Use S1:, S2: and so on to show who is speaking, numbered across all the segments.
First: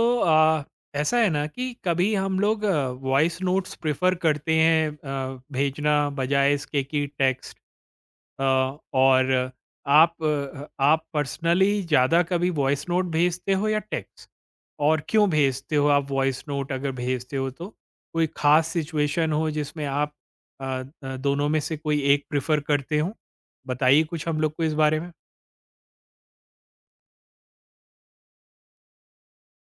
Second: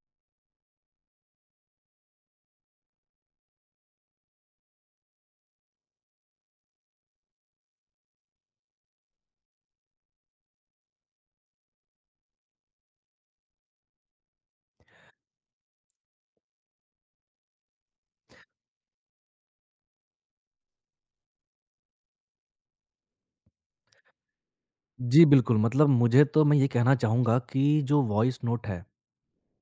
S1: तो ऐसा है ना कि कभी हम लोग वॉइस नोट्स प्रेफर करते हैं भेजना, बजाय इसके कि टेक्स्ट। और आप आप पर्सनली ज़्यादा कभी वॉइस नोट भेजते हो या टेक्स्ट? और क्यों भेजते हो आप वॉइस नोट, अगर भेजते हो तो? कोई खास सिचुएशन हो जिसमें आप आ, दोनों में से कोई एक प्रेफर करते हो? बताइए कुछ हम लोग को इस बारे में।
S2: जी, बिल्कुल, मतलब मुझे तो मैं ये कहना चाहूँगा कि जो वॉइस नोट है,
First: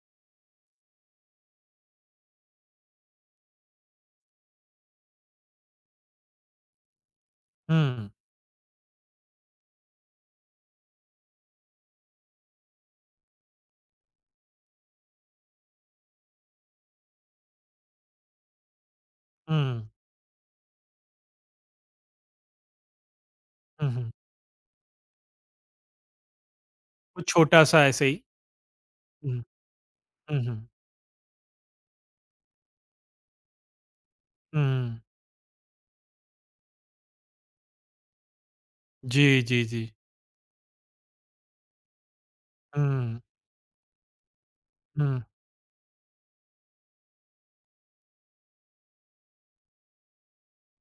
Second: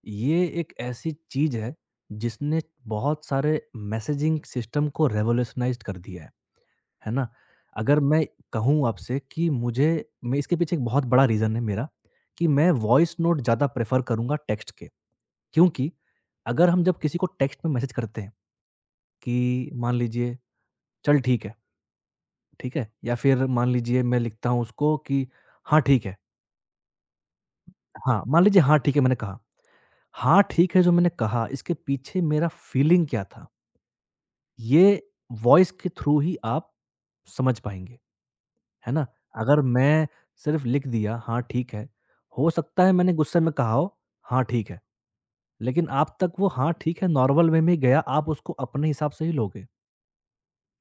S2: ये एक ऐसी चीज़ है, जिसने बहुत सारे मैसेजिंग सिस्टम को रिवॉल्यूशनाइज़्ड कर दिया है ना? अगर
S1: हम्म,
S2: मैं कहूँ आपसे कि मुझे मैं इसके पीछे एक बहुत बड़ा रीज़न है मेरा, कि मैं वॉइस नोट ज़्यादा प्रेफ़र करूँगा टेक्स्ट के। क्योंकि अगर हम जब किसी को टेक्स्ट में मैसेज करते हैं कि
S1: हम्म,
S2: मान लीजिए, "चल ठीक है," ठीक है? या फिर मान
S1: हम्म,
S2: लीजिए मैं लिखता हूँ उसको कि, "हाँ, ठीक है।"
S1: कुछ छोटा सा ऐसे ही।
S2: हाँ, मान लीजिए हाँ, ठीक है मैंने
S1: हम्म,
S2: कहा। हाँ,
S1: हम्म, हम्म,
S2: ठीक है जो मैंने कहा, इसके पीछे मेरा फ़ीलिंग क्या था?
S1: हम्म।
S2: ये वॉइस के थ्रू ही आप समझ पाएँगे, है ना?
S1: जी,
S2: अगर
S1: जी, जी।
S2: मैं सिर्फ़ लिख दिया हाँ, ठीक है, हो सकता है मैंने
S1: हुँ,
S2: गुस्से में कहा हो, हाँ, ठीक है,
S1: हुँ,
S2: लेकिन आप तक वो हाँ, ठीक है नॉर्मल वे में ही गया, आप उसको अपने हिसाब से ही लोगे,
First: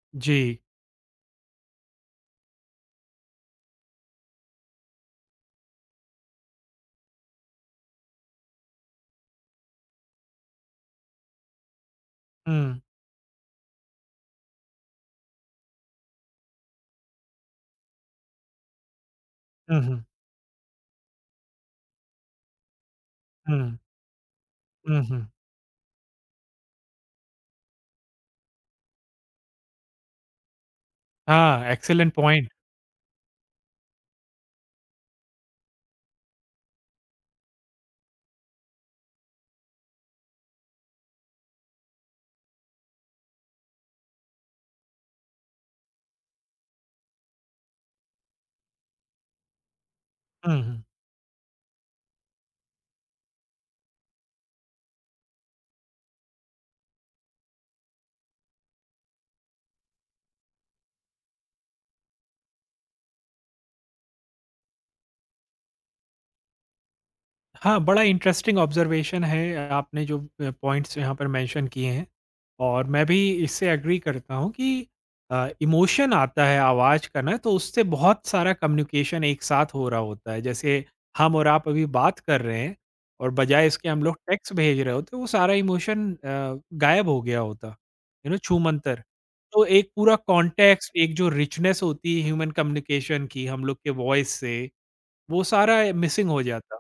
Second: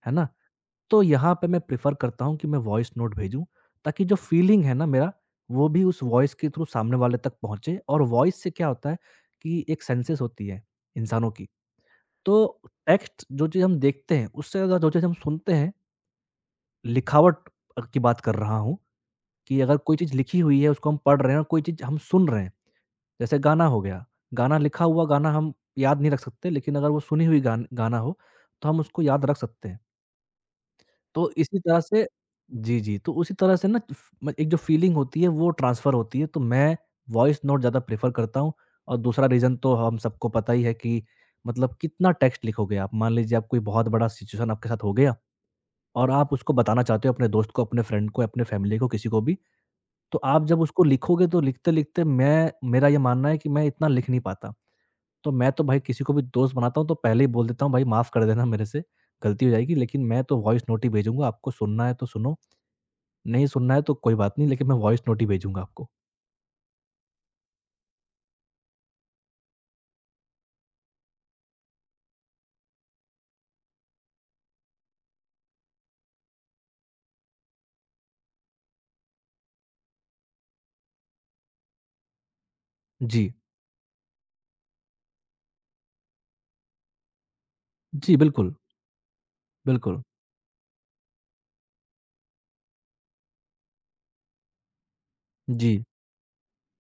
S2: है ना?
S1: जी।
S2: तो यहाँ पे मैं प्रेफ़र करता हूँ कि मैं वॉइस नोट भेजूँ, ताकि जो फ़ीलिंग है ना मेरा, वो भी उस वॉइस के थ्रू सामने वाले तक पहुँचे और वॉइस से क्या होता है कि एक सेंसेस होती है इंसानों की, तो
S1: हुँ,
S2: टेक्स्ट जो चीज़ हम देखते हैं, उससे अगर जो चीज़ हम सुनते हैं, लिखावट की बात कर रहा हूँ कि अगर
S1: हुँ,
S2: कोई
S1: हुँ,
S2: चीज़ लिखी हुई है, उसको हम पढ़ रहे हैं और कोई चीज़ हम सुन रहे हैं, जैसे गाना
S1: हुँ,
S2: हो गया, गाना लिखा
S1: हुँ,
S2: हुआ
S1: हुँ।
S2: गाना हम याद नहीं रख सकते, लेकिन अगर वो सुनी हुई गान गाना हो, तो हम उसको याद रख सकते हैं। तो इसी
S1: हाँ,
S2: तरह से
S1: एक्सीलेंट पॉइंट।
S2: जी, जी, तो उसी तरह से ना एक जो फ़ीलिंग होती है वो ट्रांसफ़र होती है, तो मैं वॉइस नोट ज़्यादा प्रेफ़र करता हूँ और दूसरा रीज़न तो हम सबको पता ही है कि मतलब कितना टेक्स्ट लिखोगे आप। मान लीजिए आप कोई बहुत बड़ा सिचुएशन आपके साथ हो गया और आप उसको बताना चाहते हो अपने दोस्त को, अपने फ्रेंड को, अपने फैमिली को, किसी को भी, तो आप
S1: हुँ,
S2: जब
S1: हुँ।
S2: उसको लिखोगे तो लिखते-लिखते मैं मेरा ये मानना है कि मैं इतना लिख नहीं पाता। तो मैं तो भाई किसी को भी दोस्त बनाता हूँ तो पहले ही बोल देता हूँ भाई माफ़ कर देना मेरे से गलती हो जाएगी, लेकिन मैं तो वॉइस नोट ही भेजूँगा, आपको सुनना है तो सुनो नहीं सुनना है तो कोई बात नहीं, लेकिन मैं वॉइस नोट ही भेजूँगा आपको।
S1: हाँ, बड़ा इंटरेस्टिंग ऑब्जर्वेशन है, आपने जो पॉइंट्स यहाँ पर मेंशन किए हैं। और मैं भी इससे एग्री करता हूँ कि इमोशन आता है आवाज़ का ना, तो उससे बहुत सारा कम्युनिकेशन एक साथ हो रहा होता है। जैसे हम और आप अभी बात कर रहे हैं,
S2: जी।
S1: और बजाय इसके हम लोग टेक्स्ट भेज रहे होते, वो सारा इमोशन गायब हो गया होता।
S2: जी, बिल्कुल,
S1: छूमंतर। तो एक
S2: बिल्कुल।
S1: पूरा कॉन्टेक्स्ट, एक जो रिचनेस होती है ह्यूमन कम्युनिकेशन की हम लोग के वॉइस से, वो सारा
S2: जी,
S1: मिसिंग हो जाता।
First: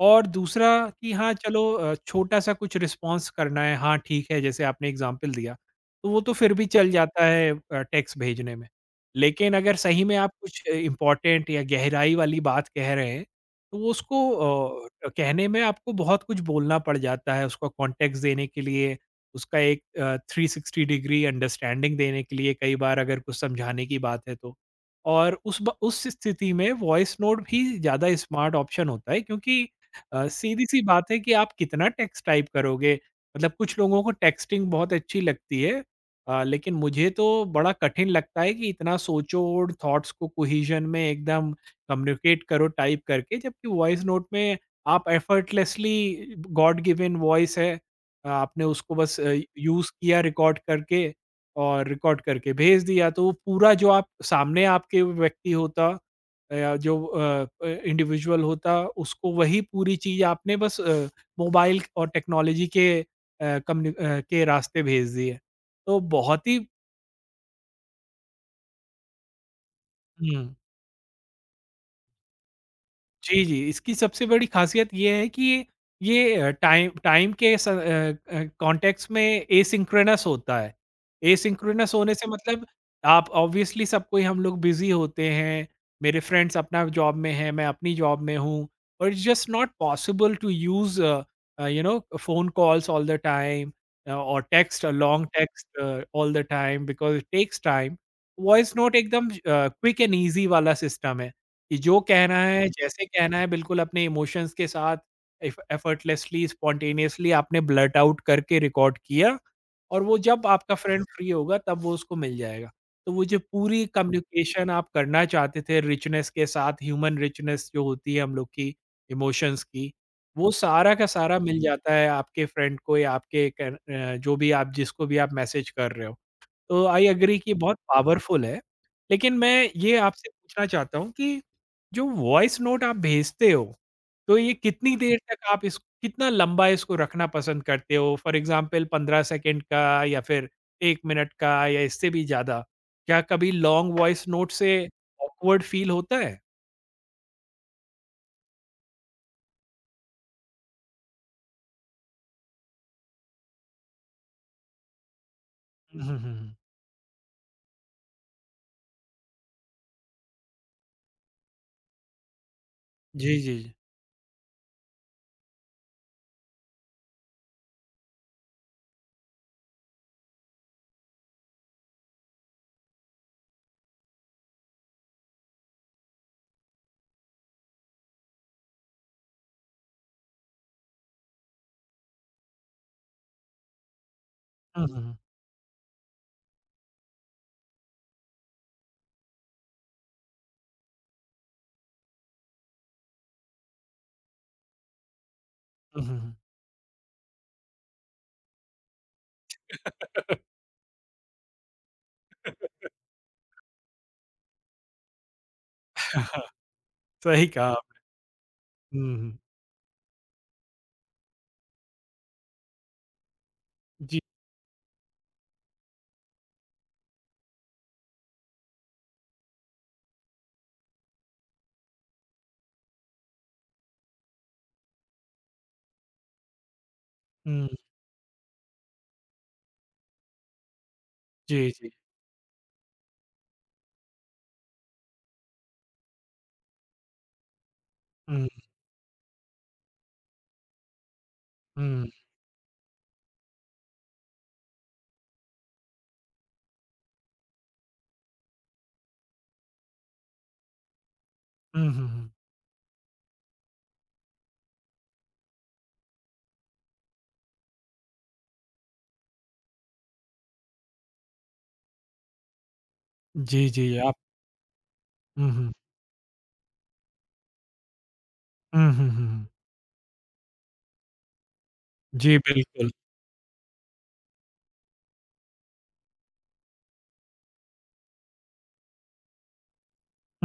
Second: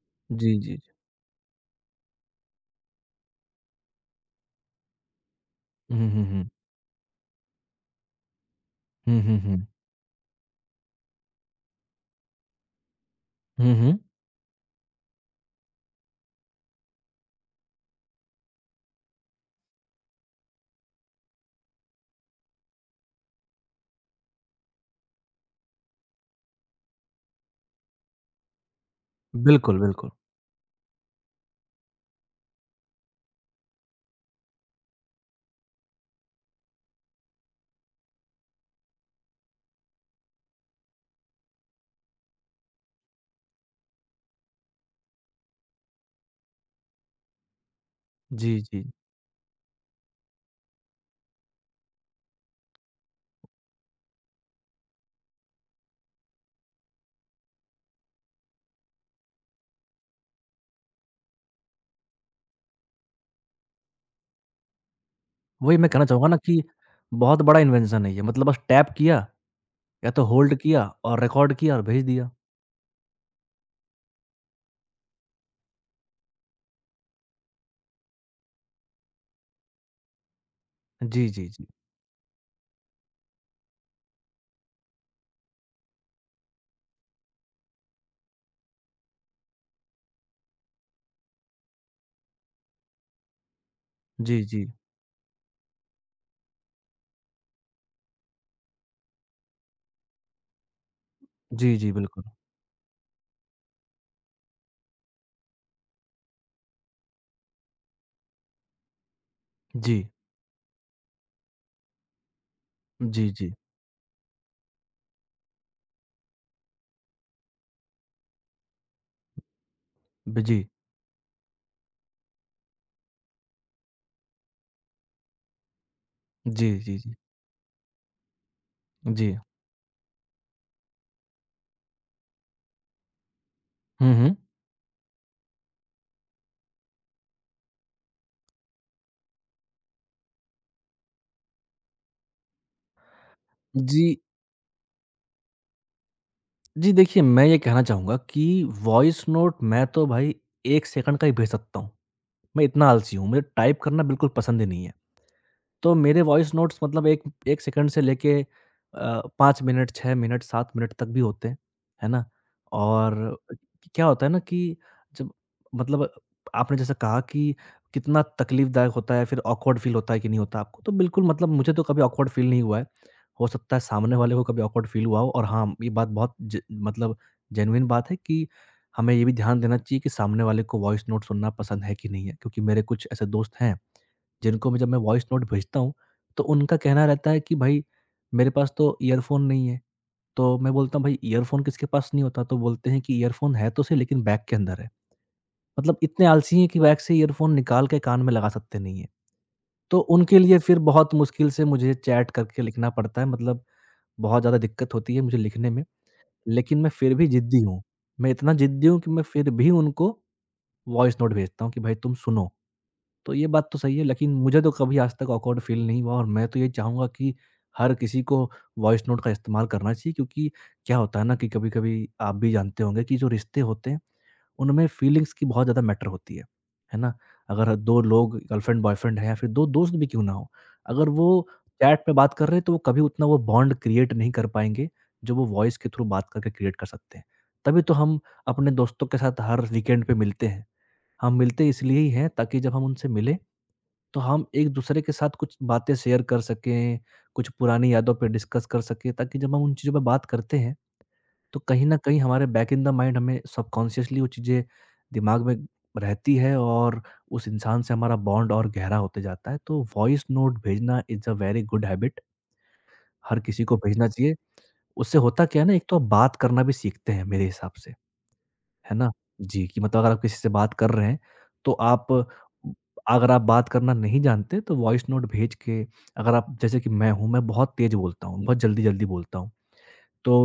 S1: और
S2: जी,
S1: दूसरा
S2: जी, जी।
S1: कि हाँ, चलो छोटा-सा कुछ रिस्पॉन्स करना है, हाँ ठीक है, जैसे आपने एग्ज़ाम्पल दिया, तो
S2: हुँ,
S1: वो
S2: हुँ,
S1: तो
S2: हुँ।
S1: फिर भी चल जाता है टेक्स्ट भेजने में।
S2: हुँ, हुँ,
S1: लेकिन
S2: हुँ।
S1: अगर सही में आप कुछ इम्पोर्टेंट या गहराई वाली बात कह रहे हैं,
S2: हुँ,
S1: तो वो
S2: हुँ।
S1: उसको कहने में आपको बहुत कुछ बोलना पड़ जाता है, उसको कॉन्टेक्स्ट देने के लिए, उसका एक 360 डिग्री अंडरस्टैंडिंग देने के लिए, कई बार अगर कुछ समझाने की बात है तो। और उस स्थिति में वॉइस नोट भी ज़्यादा स्मार्ट ऑप्शन होता है, क्योंकि
S2: बिल्कुल, बिल्कुल।
S1: सीधी-सी बात है कि आप कितना टेक्स्ट टाइप करोगे? मतलब कुछ लोगों को टेक्स्टिंग बहुत अच्छी लगती है, लेकिन मुझे तो बड़ा कठिन लगता है कि इतना सोचो और थॉट्स को कोहेजन में एकदम कम्युनिकेट करो टाइप करके, जबकि वॉइस नोट में आप एफर्टलेसली, गॉड गिवन वॉइस है,
S2: जी,
S1: आपने
S2: जी।
S1: उसको बस यूज़ किया रिकॉर्ड करके और रिकॉर्ड करके भेज दिया, तो वो पूरा जो आप सामने आपके व्यक्ति होता, या जो इंडिविजुअल होता, उसको वही पूरी चीज़ आपने बस मोबाइल और टेक्नोलॉजी के के रास्ते भेज दी है।
S2: वही मैं
S1: तो
S2: कहना चाहूँगा ना
S1: बहुत ही।
S2: कि बहुत बड़ा इन्वेंशन है ये, मतलब बस टैप किया या तो
S1: हुँ।
S2: होल्ड किया और रिकॉर्ड किया और भेज दिया।
S1: जी, जी। इसकी सबसे बड़ी ख़ासियत ये है कि ये टाइम टाइम के स अ अ, कॉन्टेक्स्ट में एसिंक्रोनस होता है।
S2: जी, जी, जी।
S1: एसिंक्रोनस होने से मतलब, आप ऑब्वियसली सब कोई हम लोग बिज़ी होते हैं, मेरे फ्रेंड्स अपना जॉब में हैं, मैं अपनी जॉब में हूँ, और it's just not possible to use phone calls all the time, और
S2: जी, जी।
S1: Text, long text, all the time, because it takes time. Voice note एकदम क्विक एंड ईज़ी वाला सिस्टम है। कि
S2: जी, जी,
S1: जो
S2: बिल्कुल।
S1: कहना है, जैसे कहना है बिल्कुल अपने इमोशंस के साथ एफ एफर्टलेसली, स्पॉन्टेनियसली आपने ब्लर्ट आउट करके रिकॉर्ड किया, और
S2: जी।
S1: वो जब आपका फ्रेंड फ्री होगा तब वो उसको मिल जाएगा। तो वो
S2: जी,
S1: जो
S2: जी।
S1: पूरी कम्युनिकेशन आप करना चाहते थे रिचनेस के साथ, ह्यूमन रिचनेस जो होती है हम लोग की, इमोशंस की,
S2: ब
S1: वो
S2: जी।
S1: सारा का सारा मिल जाता है आपके फ्रेंड को, या जो भी आप, जिसको भी आप मैसेज कर रहे हो।
S2: जी,
S1: तो
S2: जी,
S1: आई
S2: जी।
S1: एग्री कि बहुत पावरफुल है।
S2: जी।
S1: लेकिन मैं ये आपसे पूछना चाहता हूँ कि जो वॉइस नोट आप भेजते हो,
S2: हुँ,
S1: तो
S2: हुँ।
S1: ये कितनी देर तक आप, इस कितना लंबा इसको रखना पसंद करते हो? फॉर एग्ज़ाम्पल 15 सेकंड का, या फिर 1 मिनट का, या इससे भी ज़्यादा? क्या कभी लॉन्ग
S2: जी।
S1: वॉइस नोट से ऑकवर्ड फील होता है?
S2: जी, देखिए, मैं ये कहना चाहूँगा कि वॉइस नोट मैं तो भाई 1 सेकंड का ही भेज सकता हूँ। मैं इतना आलसी हूँ, मुझे टाइप करना बिल्कुल पसंद ही नहीं है। तो
S1: हुँ, हुँ,
S2: मेरे
S1: हुँ, हुँ।
S2: वॉइस नोट्स मतलब 1 सेकंड से लेके 5 मिनट, 6 मिनट, 7 मिनट तक भी होते हैं, है ना?
S1: जी,
S2: और
S1: जी, जी।
S2: क्या होता है ना कि जब मतलब आपने जैसा कहा कि कितना तकलीफ़दायक होता है, फिर ऑकवर्ड फ़ील होता है कि नहीं होता आपको? तो बिल्कुल मतलब मुझे तो कभी ऑकवर्ड फ़ील नहीं हुआ है। हो सकता है सामने वाले को कभी ऑकवर्ड फ़ील हुआ हो और हाँ, ये बात बहुत ज मतलब जेनुइन बात है कि हमें ये भी ध्यान देना चाहिए कि सामने वाले को वॉइस नोट सुनना पसंद है कि नहीं है? क्योंकि मेरे कुछ ऐसे दोस्त हैं जिनको मैं
S1: हुँ,
S2: जब मैं
S1: हुँ, हुँ।
S2: वॉइस नोट भेजता हूँ, तो उनका कहना रहता है कि भाई मेरे पास तो ईयरफ़ोन नहीं है। तो मैं बोलता हूँ भाई ईयरफ़ोन किसके पास नहीं होता? तो बोलते हैं कि ईयरफ़ोन है तो सही लेकिन बैग के अंदर है। मतलब
S1: हुँ, हुँ,
S2: इतने
S1: हुँ।
S2: आलसी हैं कि बैग से ईयरफ़ोन निकाल के कान में लगा सकते नहीं हैं। तो उनके लिए फिर बहुत मुश्किल से मुझे चैट करके लिखना पड़ता है मतलब बहुत ज़्यादा दिक्कत होती है मुझे लिखने में। लेकिन मैं फिर भी
S1: सही
S2: ज़िद्दी
S1: कहा
S2: हूँ।
S1: आप।
S2: मैं इतना ज़िद्दी हूँ कि
S1: हुँ,
S2: मैं
S1: हुँ।
S2: फिर भी उनको वॉइस नोट भेजता हूँ कि भाई तुम सुनो। तो ये बात तो सही है,
S1: जी।
S2: लेकिन मुझे तो कभी आज तक ऑकवर्ड फ़ील नहीं हुआ और मैं तो ये चाहूँगा कि हर किसी को वॉइस नोट का इस्तेमाल करना चाहिए क्योंकि क्या होता है ना कि कभी-कभी आप भी जानते होंगे कि जो रिश्ते होते हैं, उनमें फ़ीलिंग्स की बहुत ज़्यादा मैटर होती है। है ना?
S1: हुँ।
S2: अगर 2 लोग गर्लफ्रेंड-बॉयफ्रेंड हैं या फिर 2 दोस्त भी क्यों ना हों, अगर वो
S1: जी, जी।
S2: चैट पे बात कर रहे हैं तो वो कभी उतना वो बॉन्ड क्रिएट नहीं कर पाएँगे, जो वो वॉइस के थ्रू बात करके क्रिएट कर सकते हैं। तभी तो हम
S1: हुँ,
S2: अपने दोस्तों के साथ हर वीकेंड पे मिलते हैं। हम मिलते इसलिए
S1: हुँ।
S2: ही हैं ताकि जब हम उनसे मिलें तो हम एक-दूसरे के साथ कुछ बातें शेयर कर सकें, कुछ पुरानी यादों पे डिस्कस कर सकें ताकि जब हम उन चीज़ों पे बात करते हैं, तो कहीं
S1: हुँ,
S2: न
S1: हुँ,
S2: कहीं
S1: हुँ।
S2: हमारे बैक इन द माइंड हमें सबकॉन्शियसली वो चीज़ें दिमाग में रहती है और उस इंसान से हमारा बॉन्ड और गहरा होते जाता है। तो वॉइस नोट भेजना is a very good habit हर
S1: जी,
S2: किसी को
S1: जी,
S2: भेजना
S1: आप।
S2: चाहिए। उससे होता
S1: हुँ,
S2: क्या है
S1: हुँ।
S2: ना, एक तो आप बात करना भी सीखते हैं मेरे हिसाब से।
S1: हुँ,
S2: है
S1: हुँ,
S2: ना?
S1: हुँ, हुँ।
S2: जी, कि मतलब अगर आप किसी से बात कर रहे हैं, तो आप
S1: जी, बिल्कुल।
S2: अगर आप बात करना नहीं जानते तो वॉइस नोट भेज के अगर आप जैसे कि मैं हूँ, मैं बहुत तेज़ बोलता हूँ, बहुत जल्दी-जल्दी बोलता हूँ।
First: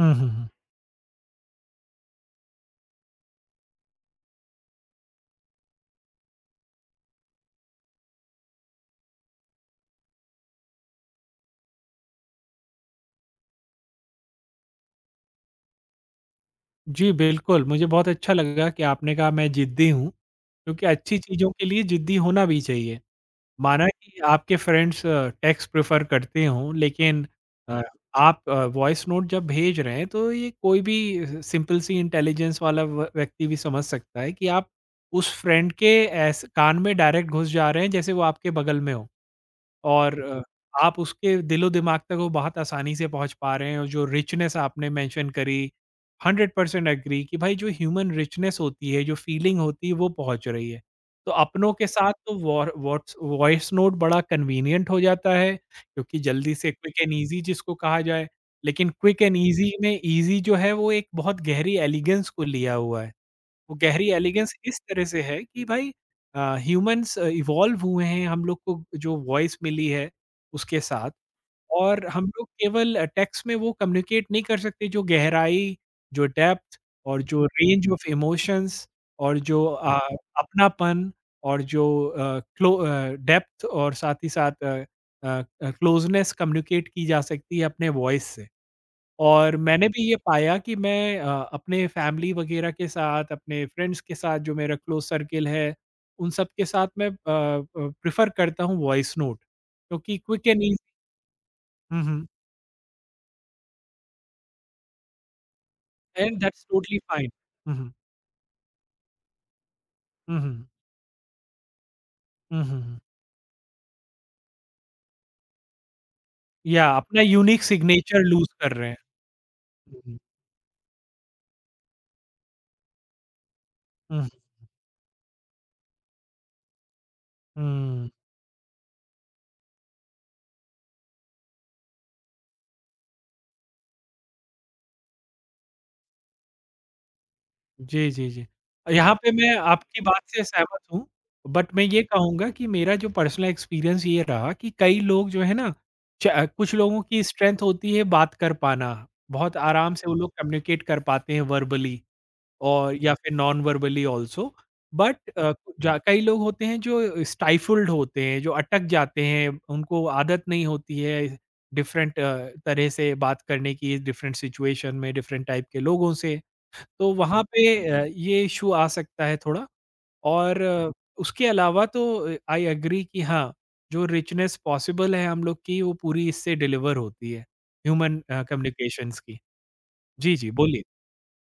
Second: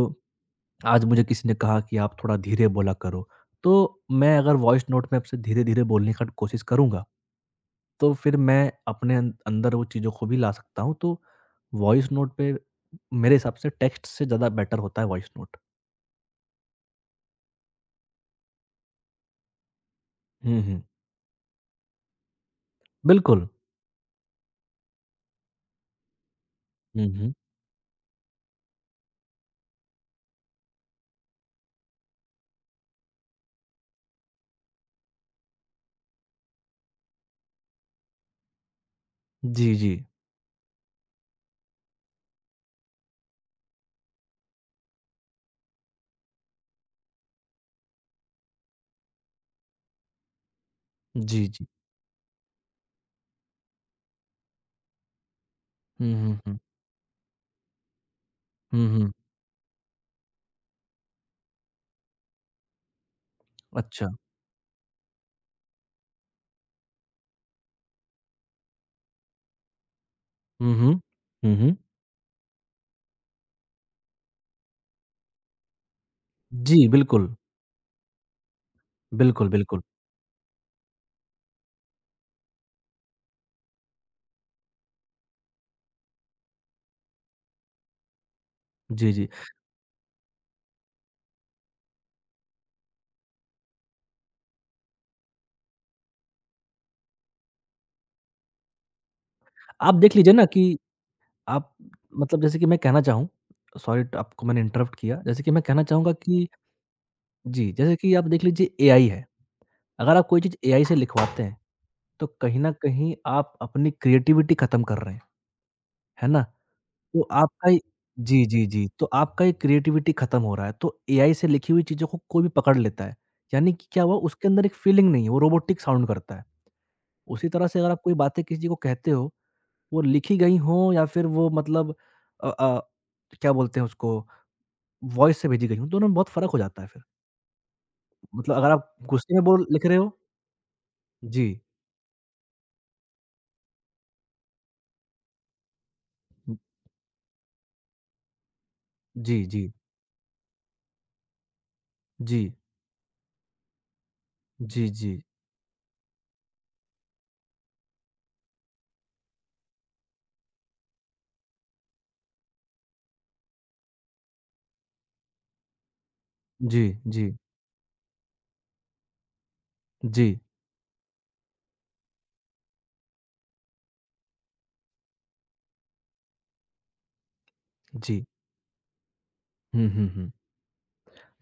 S1: हुँ, हुँ, हुँ।
S2: आज मुझे किसी ने कहा कि आप थोड़ा धीरे बोला करो, तो मैं अगर वॉइस नोट में आपसे धीरे-धीरे बोलने का कोशिश करूँगा, तो फिर मैं अपने अंदर वो चीज़ों को भी ला सकता हूँ। तो वॉइस नोट पे मेरे हिसाब से टेक्स्ट से ज़्यादा बेटर होता है वॉइस नोट।
S1: जी, बिल्कुल, मुझे बहुत अच्छा लगा कि आपने कहा मैं ज़िद्दी हूँ,
S2: हुँ, हुँ।
S1: क्योंकि अच्छी चीज़ों के लिए ज़िद्दी होना भी चाहिए।
S2: बिल्कुल।
S1: माना कि आपके फ्रेंड्स टेक्स्ट प्रेफ़र करते हों,
S2: हुँ,
S1: लेकिन
S2: हुँ।
S1: अ, आप वॉइस नोट जब भेज रहे हैं, तो ये कोई भी सिंपल सी इंटेलिजेंस वाला व व्यक्ति भी समझ सकता है कि आप उस फ्रेंड के ऐस कान में डायरेक्ट घुस जा रहे हैं, जैसे वो आपके बगल में हो।
S2: जी, जी।
S1: और आप उसके दिलो-दिमाग तक वो बहुत आसानी से पहुँच पा रहे हैं, और जो रिचनेस आपने मेंशन करी, 100% एग्री कि भाई जो ह्यूमन रिचनेस होती है, जो फीलिंग होती है, वो पहुँच रही है। तो
S2: जी, जी।
S1: अपनों के साथ तो वॉर वॉट्स वॉइस नोट बड़ा कन्वीनिएंट हो जाता है,
S2: हुँ,
S1: क्योंकि
S2: हुँ,
S1: जल्दी
S2: हुँ।
S1: से, क्विक एंड ईज़ी जिसको कहा जाए,
S2: हुँ,
S1: लेकिन
S2: हुँ।
S1: क्विक एंड ईज़ी में ईज़ी जो है, वो एक बहुत गहरी एलिगेंस को लिया हुआ है। वो गहरी
S2: अच्छा।
S1: एलिगेंस इस तरह से है कि भाई, ह्यूमंस इवॉल्व हुए हैं हम लोग को जो वॉइस मिली है
S2: हुँ,
S1: उसके
S2: हुँ।
S1: साथ,
S2: हुँ, हुँ।
S1: और हम लोग केवल टेक्स्ट में वो कम्युनिकेट नहीं कर सकते जो गहराई, जो डेप्थ,
S2: जी,
S1: और
S2: बिल्कुल।
S1: जो रेंज ऑफ इमोशंस, और
S2: बिल्कुल,
S1: जो
S2: बिल्कुल।
S1: अपनापन, और जो डेप्थ, और साथ ही साथ क्लोजनेस कम्युनिकेट की जा सकती है अपने वॉइस से।
S2: जी, जी।
S1: और मैंने भी ये पाया कि मैं अपने फैमिली वगैरह के साथ, अपने फ्रेंड्स के साथ, जो मेरा क्लोज़ सर्किल है, उन सब के साथ मैं प्रेफ़र करता हूँ वॉइस नोट,
S2: आप देख
S1: क्योंकि
S2: लीजिए ना
S1: क्विक एंड ईज़ी।
S2: कि आप
S1: हुँ, हुँ,
S2: मतलब जैसे कि मैं कहना चाहूँ सॉरी ट आपको मैंने इंटरप्ट किया। जैसे कि मैं कहना चाहूँगा
S1: एंड
S2: कि
S1: दैट्स टोटली फाइन।
S2: जी,
S1: हुँ, हुँ,
S2: जैसे कि आप देख लीजिए एआई है। अगर आप
S1: हुँ,
S2: कोई चीज़
S1: हुँ,
S2: एआई से लिखवाते हैं, तो कहीं
S1: हुँ,
S2: न
S1: हुँ, हुँ।
S2: कहीं आप अपनी क्रिएटिविटी खत्म कर रहे हैं, है ना? तो
S1: या अपना यूनिक
S2: आपका ये
S1: सिग्नेचर
S2: जी,
S1: लूज़
S2: जी,
S1: कर रहे
S2: जी।
S1: हैं।
S2: तो आपका ये
S1: हुँ,
S2: क्रिएटिविटी
S1: हुँ,
S2: खत्म हो रहा है। तो एआई से लिखी हुई चीज़ों को कोई भी पकड़ लेता है। यानी कि क्या हुआ
S1: हुँ,
S2: उसके अंदर एक फीलिंग नहीं है, वो रोबोटिक साउंड करता है। उसी तरह से अगर आप
S1: हुँ।
S2: कोई बातें किसी को कहते हो, वो लिखी गई हों या फिर वो मतलब अ अ, क्या बोलते हैं उसको, वॉइस से भेजी गई हों, दोनों में बहुत फ़र्क हो जाता है फिर।
S1: जी, जी, जी।
S2: मतलब अगर आप
S1: यहाँ, हाँ, पे
S2: गुस्से में
S1: मैं
S2: बोल लिख रहे
S1: आपकी
S2: हो
S1: बात से सहमत हूँ,
S2: जी।
S1: बट मैं ये कहूँगा कि मेरा जो पर्सनल एक्सपीरियंस ये रहा कि कई लोग जो है ना, च कुछ लोगों की स्ट्रेंथ होती है बात कर पाना,
S2: जी, जी,
S1: बहुत
S2: जी,
S1: आराम से वो लोग कम्युनिकेट कर पाते हैं वर्बली, और या फिर नॉन वर्बली ऑल्सो।
S2: जी, जी,
S1: बट जा कई लोग होते हैं जो स्टाइफ़ल्ड होते हैं, जो अटक जाते हैं, उनको आदत नहीं होती है डिफरेंट तरह से बात करने की, डिफरेंट सिचुएशन में, डिफरेंट टाइप के लोगों से।
S2: जी,
S1: तो
S2: जी,
S1: वहाँ पे ये इश्यू आ सकता है थोड़ा,
S2: जी,
S1: और उसके अलावा तो, आई एग्री कि हाँ, जो रिचनेस पॉसिबल है हम लोग की, वो पूरी इससे डिलीवर होती है, ह्यूमन
S2: जी।
S1: कम्युनिकेशंस की।
S2: हुँ, हुँ, हुँ।
S1: जी, जी, बोलिए।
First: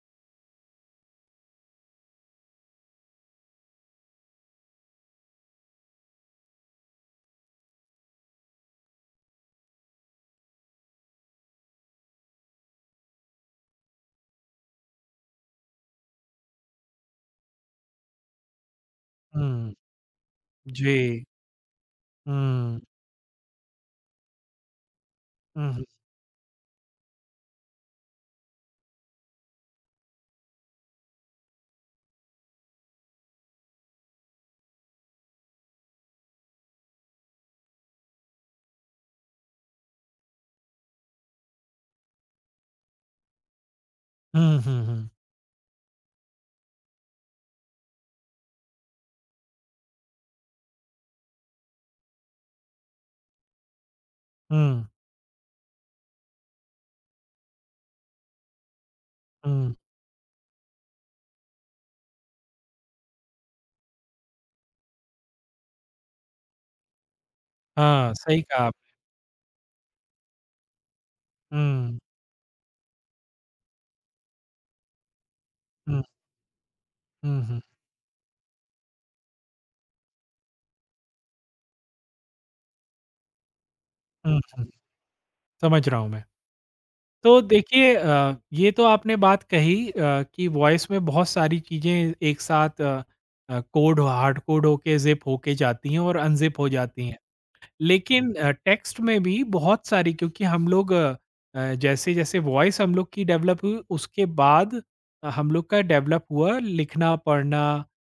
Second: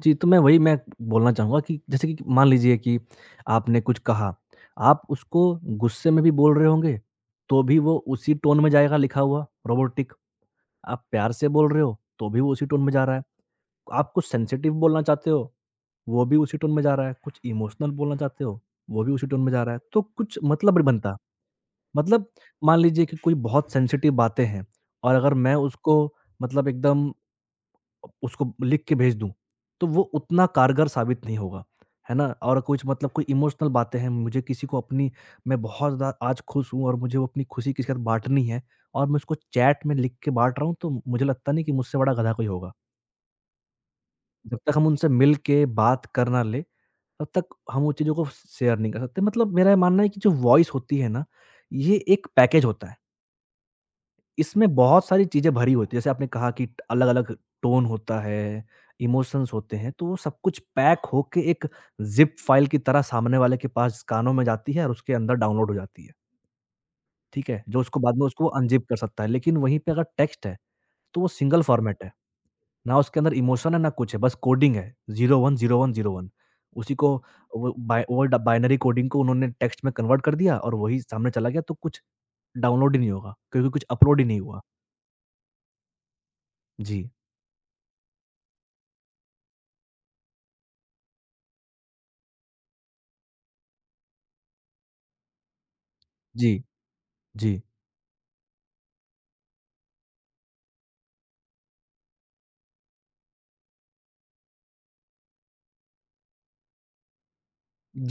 S2: जी, तो मैं वही मैं बोलना चाहूँगा कि जैसे कि मान लीजिए कि आपने कुछ कहा, आप उसको गुस्से में भी बोल रहे होंगे, तो भी वो उसी टोन में जाएगा लिखा हुआ, रोबोटिक। आप प्यार से बोल रहे हो, तो भी वो उसी टोन में जा रहा है। आप कुछ सेंसिटिव बोलना चाहते हो, वो भी उसी टोन में जा रहा है। कुछ इमोशनल बोलना चाहते हो, वो भी उसी टोन में जा
S1: हुँ,
S2: रहा है। तो कुछ मतलब नहीं बनता।
S1: जी।
S2: मतलब मान
S1: हुँ,
S2: लीजिए कि कोई बहुत सेंसिटिव बातें हैं और अगर मैं
S1: हुँ, हुँ।
S2: उसको मतलब एकदम उसको लिख के भेज दूँ, तो वो उतना कारगर साबित नहीं होगा, है ना? और कुछ मतलब कोई इमोशनल बातें हैं, मुझे किसी को अपनी मैं बहुत ज़्यादा आज खुश हूँ और मुझे वो अपनी खुशी किसी के साथ बाँटनी है और मैं उसको चैट में लिख के बाँट रहा हूँ, तो मुझे लगता नहीं कि मुझसे बड़ा गधा कोई होगा।
S1: हुँ,
S2: जब तक
S1: हुँ,
S2: हम
S1: हुँ।
S2: उनसे मिल के बात कर ना लें, तब तक हम वो चीज़ों को शेयर नहीं कर सकते। मतलब मेरा ये मानना है कि जो वॉइस होती है ना, ये एक पैकेज होता है। इसमें
S1: हुँ,
S2: बहुत सारी चीज़ें भरी होती हैं। जैसे आपने कहा कि अलग-अलग टोन होता है, इमोशंस
S1: हुँ।
S2: होते हैं, तो वो सब कुछ पैक होके एक ज़िप फाइल की तरह सामने वाले के पास कानों में जाती है और उसके अंदर डाउनलोड हो जाती है। ठीक है? जो उसको
S1: हाँ,
S2: बाद में
S1: सही
S2: उसको
S1: कहा आपने।
S2: अनज़िप कर सकता है। लेकिन वहीं पे अगर टेक्स्ट है, तो वो सिंगल
S1: हुँ,
S2: फ़ॉर्मेट है। ना उसके अंदर इमोशन है, ना कुछ है, बस कोडिंग है
S1: हुँ,
S2: 010101 उसी को
S1: हुँ, हुँ,
S2: वो बाइ ओल्ड बाइनरी कोडिंग को उन्होंने टेक्स्ट में कन्वर्ट कर दिया और वही सामने चला गया, तो कुछ डाउनलोड ही नहीं होगा, क्योंकि कुछ अपलोड ही
S1: हुँ,
S2: नहीं हुआ।
S1: हुँ। समझ रहा हूँ मैं।
S2: जी।
S1: तो देखिए ये तो आपने बात कही कि वॉइस में बहुत सारी चीज़ें एक साथ कोड हार्ड कोड होके, ज़िप होके जाती हैं, और
S2: जी।
S1: अनज़िप हो जाती हैं।
S2: जी,
S1: लेकिन टेक्स्ट में भी बहुत सारी, क्योंकि हम लोग जैसे-जैसे वॉइस हम लोग की डेवलप हुई, उसके बाद हम लोग का डेवलप हुआ लिखना, पढ़ना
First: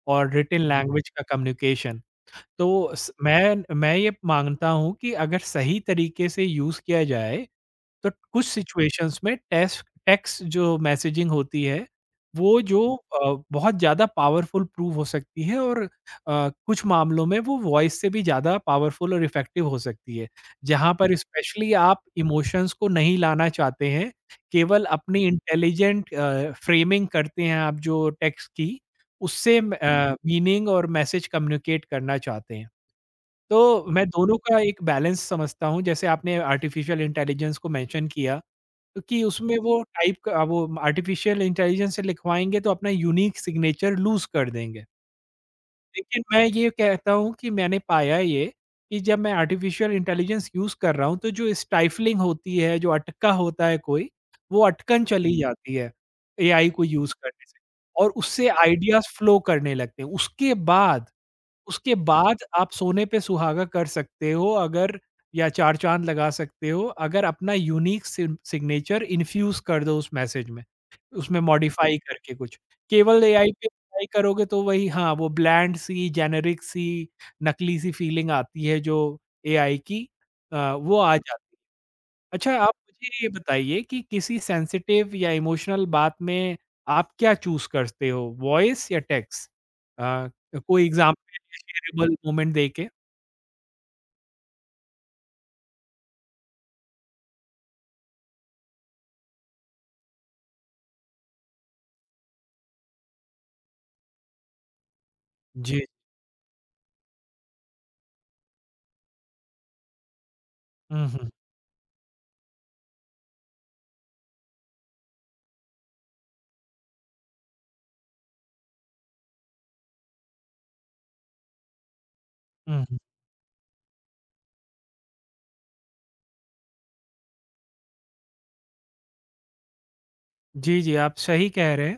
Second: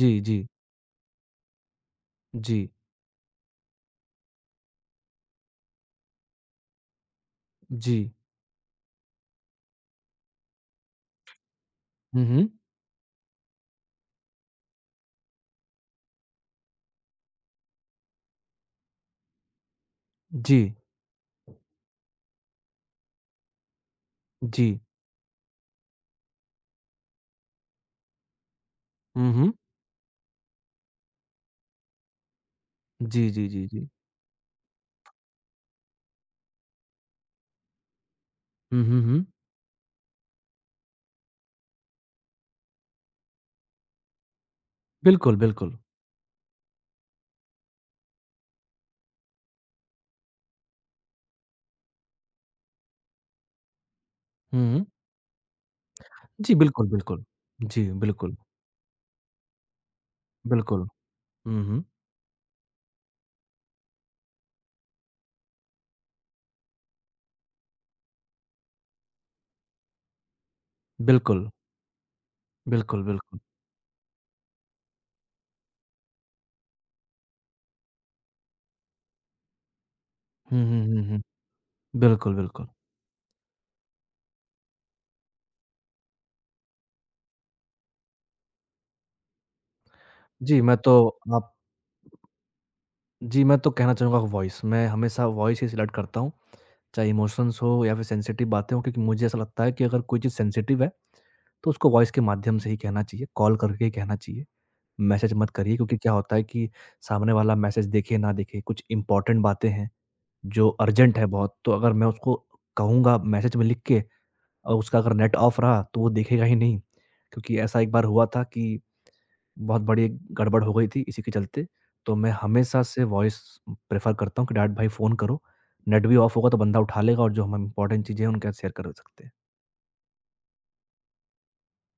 S2: जी,
S1: और
S2: जी,
S1: रिटन लैंग्वेज का कम्युनिकेशन।
S2: जी,
S1: तो स मैं ये मानता हूँ कि अगर सही तरीके से यूज़ किया जाए
S2: जी।
S1: तो कुछ सिचुएशंस में टेक्स्ट टेक्स्ट जो मैसेजिंग होती है,
S2: हुँ, हुँ।
S1: वो जो बहुत ज़्यादा पावरफुल प्रूव हो सकती है, और कुछ मामलों में वो वॉइस से भी ज़्यादा पावरफुल और इफ़ेक्टिव हो सकती है।
S2: जी,
S1: जहाँ पर स्पेशली आप इमोशंस को नहीं लाना चाहते हैं,
S2: जी।
S1: केवल अपनी इंटेलिजेंट फ्रेमिंग करते हैं आप जो टेक्स्ट की,
S2: हुँ, हुँ।
S1: उससे मीनिंग और मैसेज कम्युनिकेट करना चाहते हैं।
S2: जी, जी, जी,
S1: तो
S2: जी।
S1: मैं दोनों का एक बैलेंस समझता हूँ, जैसे आपने आर्टिफ़िशियल इंटेलिजेंस को मेंशन किया।
S2: हुँ, हुँ,
S1: क्योंकि
S2: हुँ।
S1: उसमें वो टाइप का वो आर्टिफिशियल इंटेलिजेंस से लिखवाएँगे तो अपना यूनिक सिग्नेचर लूज़ कर देंगे।
S2: बिल्कुल, बिल्कुल।
S1: लेकिन मैं ये कहता हूँ कि मैंने पाया ये कि जब मैं आर्टिफिशियल इंटेलिजेंस यूज़ कर रहा हूँ, तो जो स्टाइफलिंग होती है, जो अटका होता है कोई, वो
S2: हुँ, हुँ।
S1: अटकन चली जाती है
S2: जी,
S1: एआई को
S2: बिल्कुल,
S1: यूज़
S2: बिल्कुल।
S1: करने से,
S2: जी,
S1: और
S2: बिल्कुल,
S1: उससे आइडियाज़ फ्लो करने लगते हैं।
S2: बिल्कुल। हुँ, हुँ।
S1: उसके बाद आप सोने पे सुहागा कर सकते हो, अगर या चार चांद लगा सकते हो, अगर अपना यूनिक सिग्नेचर इन्फ्यूज कर दो उस मैसेज में, उसमें
S2: बिल्कुल,
S1: मॉडिफाई करके कुछ।
S2: बिल्कुल,
S1: केवल
S2: बिल्कुल।
S1: एआई पे ट्राई करोगे तो वही, हाँ, वो ब्लैंड सी, जेनेरिक सी, नकली सी फीलिंग आती है जो एआई की
S2: हुँ, हुँ,
S1: वो
S2: हुँ,
S1: आ
S2: हुँ।
S1: जाती है।
S2: बिल्कुल,
S1: अच्छा,
S2: बिल्कुल।
S1: आप मुझे ये बताइए कि किसी सेंसिटिव या इमोशनल बात में आप क्या चूज़ करते हो, वॉइस या टेक्स्ट?
S2: जी, मैं
S1: कोई
S2: तो
S1: एग्ज़ाम्पल
S2: आप
S1: या शेयरेबल मोमेंट देके?
S2: जी, मैं तो कहना चाहूँगा वॉइस। मैं हमेशा वॉइस ही सिलेक्ट करता हूँ, चाहे इमोशंस हो या फिर सेंसिटिव बातें हों क्योंकि मुझे ऐसा लगता है कि अगर कोई चीज़ सेंसिटिव है, तो उसको वॉइस के माध्यम से ही कहना चाहिए, कॉल करके ही कहना चाहिए। मैसेज मत करिए
S1: जी।
S2: क्योंकि क्या होता है कि सामने वाला मैसेज देखे ना देखे कुछ इंपॉर्टेंट बातें हैं जो
S1: हुँ,
S2: अर्जेंट है
S1: हुँ,
S2: बहुत तो अगर मैं उसको कहूँगा मैसेज में लिख के और उसका अगर नेट ऑफ रहा तो वो देखेगा ही नहीं क्योंकि ऐसा एक बार हुआ था कि बहुत बड़ी एक गड़बड़ हो गई थी इसी के चलते तो मैं हमेशा
S1: हुँ, हुँ।
S2: से वॉइस प्रेफर करता हूँ कि डैड भाई फ़ोन करो नेट भी ऑफ होगा तो बंदा उठा लेगा और जो हम इंपॉर्टेंट चीज़ें हैं उनके साथ शेयर कर सकते हैं
S1: जी, जी, आप सही कह रहे हैं,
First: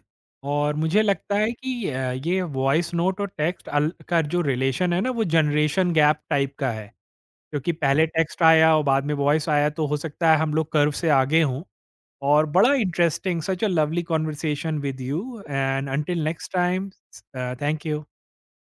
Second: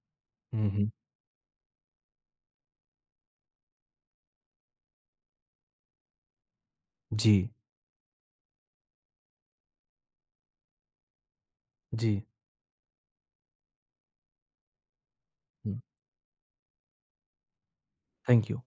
S2: हम्म
S1: और
S2: हम्म,
S1: मुझे लगता है कि ये वॉइस नोट और टेक्स्ट अल का जो रिलेशन है ना, वो जनरेशन गैप टाइप का है,
S2: जी
S1: क्योंकि पहले टेक्स्ट आया और बाद में वॉइस आया, तो हो सकता है हम लोग कर्व से आगे हों।
S2: जी
S1: Or, but a interesting, such a lovely conversation with you. And until next time, thank you.
S2: Thank you